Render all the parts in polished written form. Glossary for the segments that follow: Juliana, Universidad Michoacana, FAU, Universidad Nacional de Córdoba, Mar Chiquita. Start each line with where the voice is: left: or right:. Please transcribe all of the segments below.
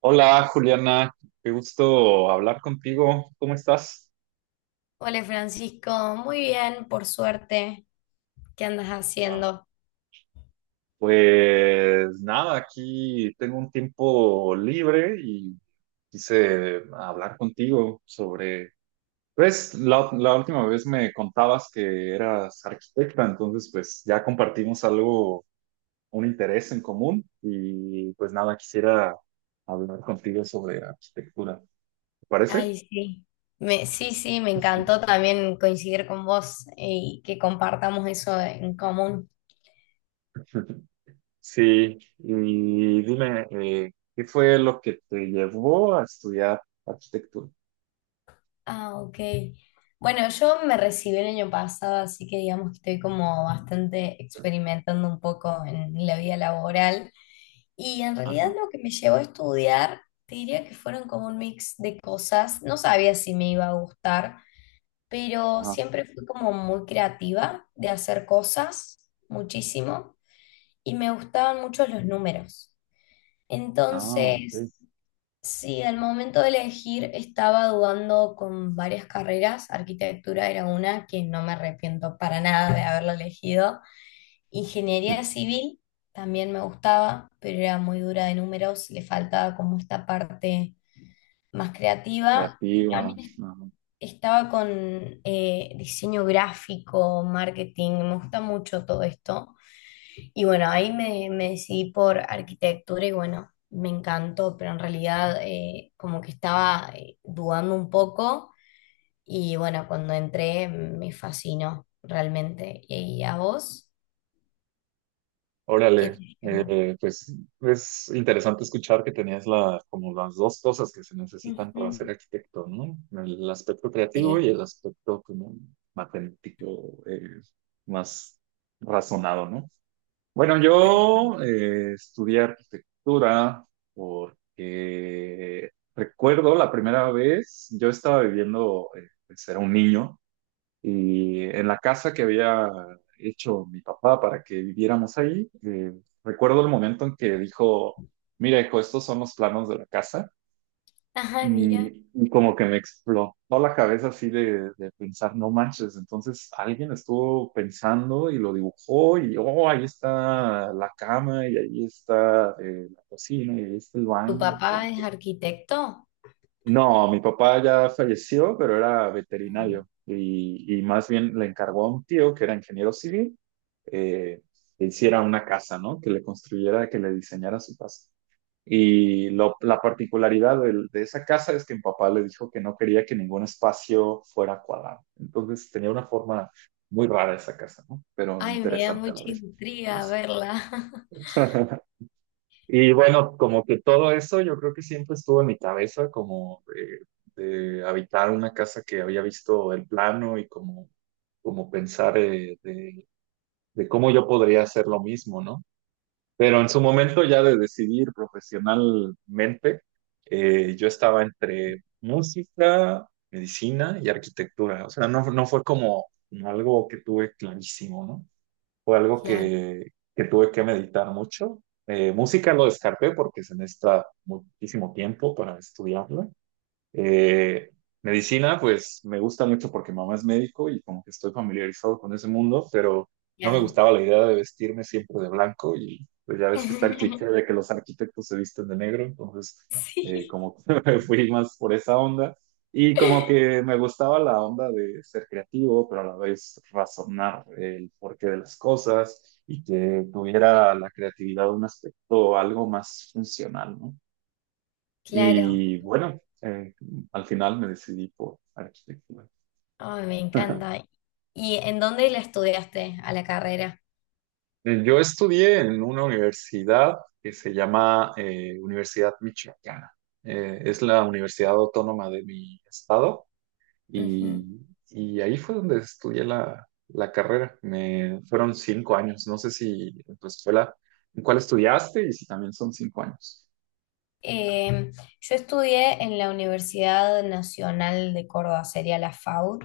right: Hola Juliana, qué gusto hablar contigo. ¿Cómo estás?
left: Hola Francisco, muy bien, por suerte. ¿Qué andas
right: Ah,
left: haciendo?
right: Pues nada, aquí tengo un tiempo libre y quise hablar contigo sobre, pues la última vez me contabas que eras arquitecta, entonces pues ya compartimos algo, un interés en común y pues nada, quisiera hablar contigo sobre arquitectura. ¿Te parece?
left: Ay, sí. Sí, sí, me encantó también coincidir con vos y que compartamos eso en común.
right: Sí, y dime, ¿qué fue lo que te llevó a estudiar arquitectura?
left: Ah, ok. Bueno, yo me recibí el año pasado, así que digamos que estoy como bastante experimentando un poco en la vida laboral. Y en realidad
right: Ajá,
left: lo que me llevó a estudiar, te diría que fueron como un mix de cosas. No sabía si me iba a gustar, pero
right: ajá,
left: siempre fui como muy creativa de hacer cosas, muchísimo, y me gustaban mucho los números.
right: ah, ok.
left: Entonces, sí, al momento de elegir estaba dudando con varias carreras, arquitectura era una que no me arrepiento para nada de haberla elegido,
right: Mm.
left: ingeniería civil también me gustaba, pero era muy dura de números, le faltaba como esta parte más creativa. Y
right: Creativa, ajá.
left: también estaba con diseño gráfico, marketing, me gusta mucho todo esto. Y bueno, ahí me decidí por arquitectura y bueno, me encantó, pero en realidad como que estaba dudando un poco y bueno, cuando entré me fascinó realmente. ¿Y a vos? ¿Qué te
right: Órale,
left: llamó?
right: pues es interesante escuchar que tenías la, como las dos cosas que se necesitan para ser
left: Ujú,
right: arquitecto, ¿no? El aspecto creativo y
left: sí,
right: el aspecto como matemático, más razonado, ¿no? Bueno,
left: tal cual.
right: yo estudié arquitectura porque recuerdo la primera vez, yo estaba viviendo, pues era un niño, y en la casa que había hecho mi papá para que viviéramos ahí, recuerdo el momento en que dijo, mira, hijo, estos son los planos de la casa.
left: Ajá, mira.
right: Y como que me explotó la cabeza así de pensar, no manches, entonces alguien estuvo pensando y lo dibujó y, oh, ahí está la cama y ahí está la cocina y ahí está el
left: ¿Tu
right: baño.
left: papá es arquitecto?
right: No, mi papá ya falleció, pero era
left: No.
right: veterinario y más bien le encargó a un tío que era ingeniero civil eh, que hiciera una casa, ¿no? Que le construyera, que le diseñara su casa. Y lo- la particularidad del- de, esa casa es que mi papá le dijo que no quería que ningún espacio fuera cuadrado. Entonces tenía una forma muy rara esa casa, ¿no? Pero
left: Ay, me da
right: interesante a la
left: mucha
right: vez.
left: intriga
right: Pues,
left: verla.
right: y bueno, como que todo eso yo creo que siempre estuvo en mi cabeza, como de habitar una casa que había visto el plano y como, como pensar de cómo yo podría hacer lo mismo, ¿no? Pero en su momento ya de decidir profesionalmente, yo estaba entre música, medicina y arquitectura. O sea, no, no fue como como algo que tuve clarísimo, ¿no? Fue algo
left: Claro.
right: que tuve que meditar mucho. Música lo descarté porque se necesita muchísimo tiempo para estudiarla. Eh, Medicina, pues me gusta mucho porque mamá es médico y como que estoy familiarizado con ese mundo, pero no me
left: Claro.
right: gustaba la idea de vestirme siempre de blanco y pues ya ves que está el cliché de que los arquitectos se visten de negro, entonces
left: Sí.
right: como que me fui más por esa onda y como que me gustaba la onda de ser creativo, pero a la vez razonar el porqué de las cosas y que tuviera la creatividad un aspecto algo más funcional, ¿no?
left: Claro.
right: Y bueno, al final me decidí por arquitectura.
left: Ay, me encanta. ¿Y en dónde la estudiaste a la carrera?
right: Yo estudié en una universidad que se llama Universidad Michoacana. Es la universidad autónoma de mi estado
left: Ujú.
right: y, y ahí fue donde estudié la carrera. Me, fueron 5 años. No sé si en tu escuela, en cuál estudiaste y si también son 5 años.
left: Eh, yo estudié en la Universidad Nacional de Córdoba, sería la FAU,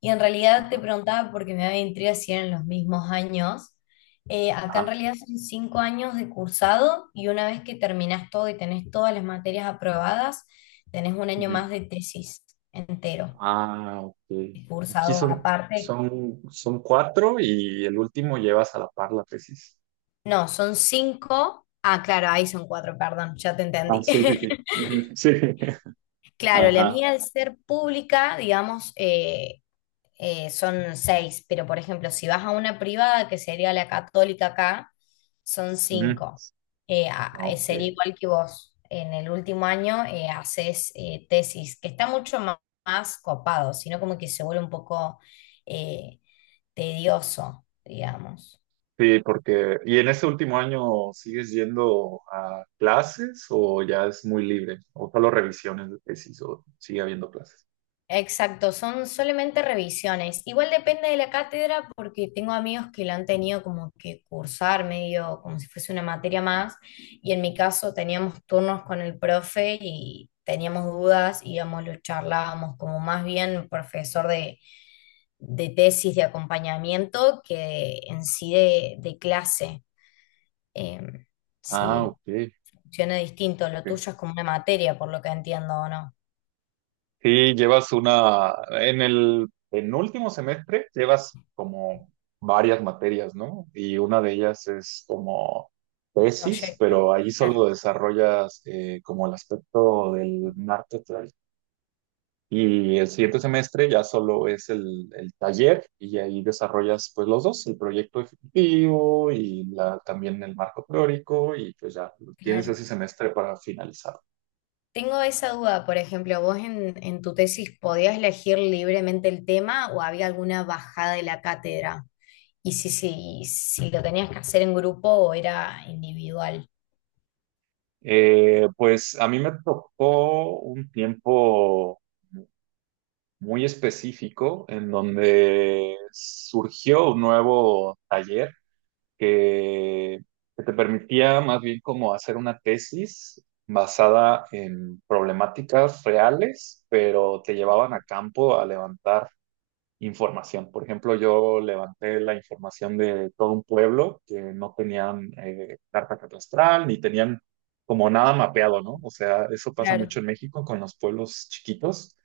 left: y en realidad te
right: Ajá.
left: preguntaba porque me daba intriga si eran los mismos años. Acá en
right: Ajá.
left: realidad son 5 años de cursado y una vez que terminás todo y tenés todas las materias aprobadas, tenés un año
right: Ujú.
left: más de tesis entero,
right: Ah, ok. Aquí
left: cursado
right: son,
left: aparte.
right: son cuatro y el último llevas a la par la tesis.
left: No, son cinco. Ah, claro, ahí son cuatro, perdón, ya te
right: Ah,
left: entendí.
right: sí, sí, sí. Ujú, sí.
left: Claro, la
right: Ajá.
left: mía al ser pública, digamos, son seis, pero por ejemplo, si vas a una privada, que sería la católica acá, son
right: Ujú.
left: cinco. Eh, a-
right: Ah,
left: eh,
right: ok.
left: sería igual que vos. En el último año haces tesis, que está mucho más copado, sino como que se vuelve un poco eh, tedioso, digamos.
right: Sí, porque, ¿y en este último año sigues yendo a clases o ya es muy libre? ¿O solo revisiones de tesis o sigue habiendo clases?
left: Exacto, son solamente revisiones. Igual depende de la cátedra porque tengo amigos que la han tenido como que cursar medio como si fuese una materia más y en mi caso teníamos turnos con el profe y teníamos dudas, íbamos, lo charlábamos como más bien profesor de tesis de acompañamiento que en sí de clase. Em,
right: Ah,
left: sí,
right: ok.
left: funciona distinto, lo
right: Ok.
left: tuyo es como una materia por lo que entiendo o no.
right: Sí, llevas una, en el penúltimo semestre llevas como varias materias, ¿no? Y una de ellas es como tesis,
left: Proyecto,
right: pero ahí
left: claro,
right: solo desarrollas como el aspecto del marketing. Y el siguiente semestre ya solo es el taller y ahí desarrollas pues los dos, el proyecto ejecutivo y la, también el marco teórico y pues ya tienes
left: claro.
right: ese semestre para finalizar.
left: Tengo esa duda, por ejemplo, ¿vos en tu tesis podías elegir libremente el tema o había alguna bajada de la cátedra? Y si lo tenías que hacer en grupo o era individual.
right: Pues a mí me tocó un tiempo muy específico en donde surgió un nuevo taller que, que te permitía más bien como hacer una tesis basada en problemáticas reales, pero te llevaban a campo a levantar información. Por ejemplo, yo levanté la información de todo un pueblo que no tenían carta catastral ni tenían como nada mapeado, ¿no? O sea, eso pasa
left: Claro,
right: mucho en México con los pueblos chiquitos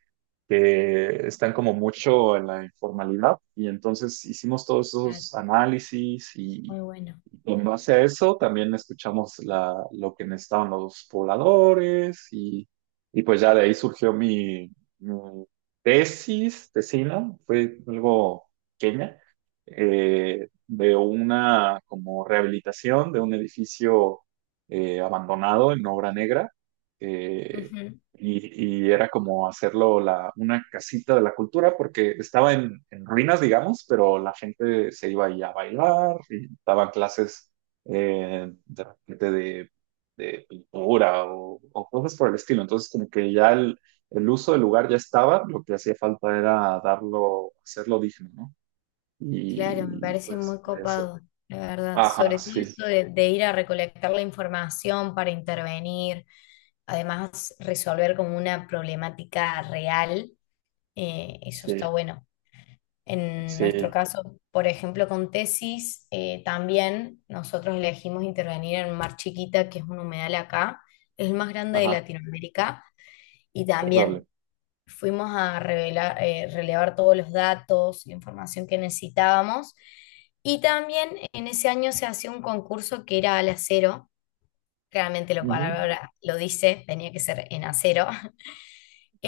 right: que están como mucho en la informalidad y entonces hicimos todos
left: claro,
right: esos análisis
left: muy bueno.
right: y en base a eso también escuchamos la, lo que necesitaban los pobladores y pues ya de ahí surgió mi, mi tesis, tesina, fue algo pequeña, de una como rehabilitación de un edificio abandonado en Obra Negra. eh,
left: Ujú.
right: y, y era como hacerlo la, una casita de la cultura porque estaba en ruinas, digamos, pero la gente se iba ahí a bailar y daban clases de repente de pintura o cosas por el estilo. Entonces, como que ya el uso del lugar ya estaba, lo que hacía falta era darlo, hacerlo digno, ¿no?
left: Claro, me
right: Y
left: parece
right: pues
left: muy
right: de eso.
left: copado, la verdad.
right: Ajá,
left: Sobre todo
right: sí,
left: esto de ir a recolectar la información para intervenir, además resolver como una problemática real, eso
right: sí,
left: está bueno. En nuestro
right: sí,
left: caso, por ejemplo, con tesis, también nosotros elegimos intervenir en Mar Chiquita, que es un humedal acá, es el más grande de
right: ajá,
left: Latinoamérica, y
right: órale.
left: también fuimos a relevar todos los datos, la información que necesitábamos, y también en ese año se hacía un concurso que era al acero, claramente la
right: Ujú,
left: palabra lo dice, tenía que ser en acero.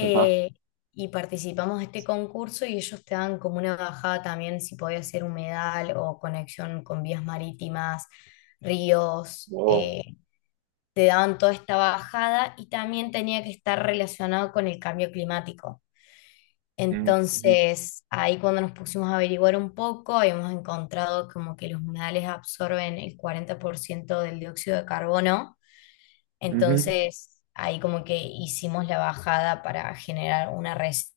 right: ajá,
left: y participamos de este concurso y ellos te dan como una bajada también si podías ser humedal o conexión con vías marítimas, ríos,
right: wow.
left: te daban toda esta bajada y también tenía que estar relacionado con el cambio climático. Entonces, ahí cuando nos pusimos a averiguar un poco, habíamos encontrado como que los humedales absorben el 40% del dióxido de carbono.
right: Ujú,
left: Entonces, ahí como que hicimos la bajada para generar una reserva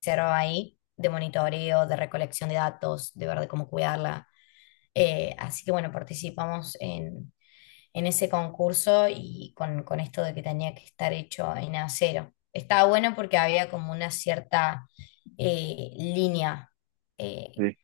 left: hicieron ahí de monitoreo, de recolección de datos, de ver de cómo cuidarla. Así que bueno, participamos en, ese concurso y con esto de que tenía que estar hecho en acero. Estaba bueno porque había como una cierta línea, eh,
right: sí.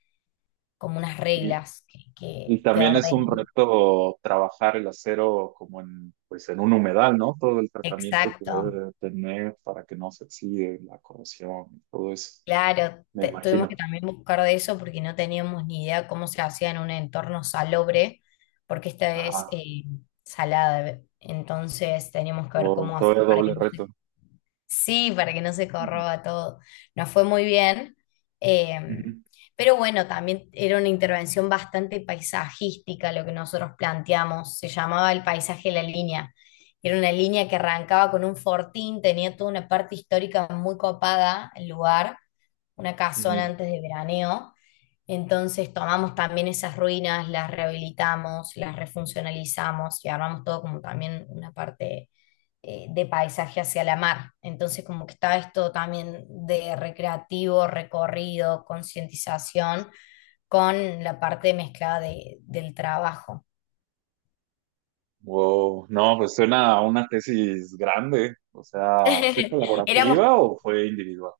left: como unas
right: Y,
left: reglas que
right: y
left: te
right: también es un
left: ordenan.
right: reto trabajar el acero como en, pues en un humedal, ¿no? Todo el tratamiento que
left: Exacto.
right: debe tener para que no se oxide la corrosión, todo eso,
left: Claro,
right: me
left: tuvimos que
right: imagino.
left: también buscar de eso porque no teníamos ni idea cómo se hacía en un entorno salobre, porque esta es
right: Ajá.
left: salada. Entonces teníamos que ver
right: Wow,
left: cómo
right: todavía
left: hacer para
right: doble
left: que no
right: reto.
left: se sí, para que no se
right: Ujú,
left: corroba todo. Nos fue muy bien. eh,
right: ujú,
left: pero bueno, también era una intervención bastante paisajística lo que nosotros planteamos. Se llamaba el paisaje de la línea. Era una línea que arrancaba con un fortín, tenía toda una parte histórica muy copada el lugar, una casona
right: ujú.
left: antes de veraneo. Entonces tomamos también esas ruinas, las rehabilitamos, las refuncionalizamos y armamos todo como también una parte de paisaje hacia la mar. Entonces como que está esto también de recreativo, recorrido, concientización con la parte mezclada del trabajo.
right: Wow, no, pues suena a una tesis grande. O sea, ¿fue
left: Éramos
right: colaborativa o fue individual?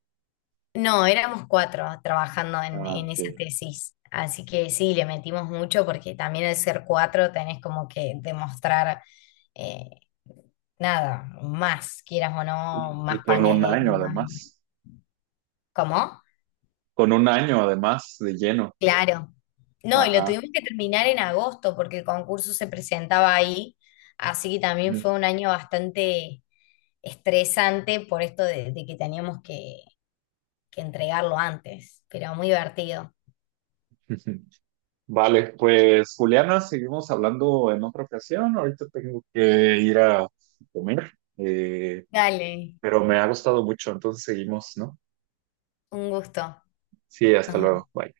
left: No, éramos cuatro trabajando en,
right: Ah,
left: en
right: ok.
left: esa tesis, así que sí, le metimos mucho porque también al ser cuatro tenés como que demostrar, eh, nada, más, quieras o no,
right: Y
left: más
right: con un
left: paneles,
right: año
left: más...
right: además,
left: ¿Cómo?
right: con un año además de lleno.
left: Claro. No, y lo
right: Ajá.
left: tuvimos que terminar en agosto porque el concurso se presentaba ahí, así que también fue un año bastante estresante por esto de que teníamos que entregarlo antes, pero muy divertido.
right: Vale, pues Juliana, seguimos hablando en otra ocasión. Ahorita tengo que ir a comer,
left: Dale,
right: pero me ha gustado mucho, entonces seguimos, ¿no?
left: un gusto.
right: Sí, hasta
left: Nos
right: luego.
left: vemos.
right: Bye.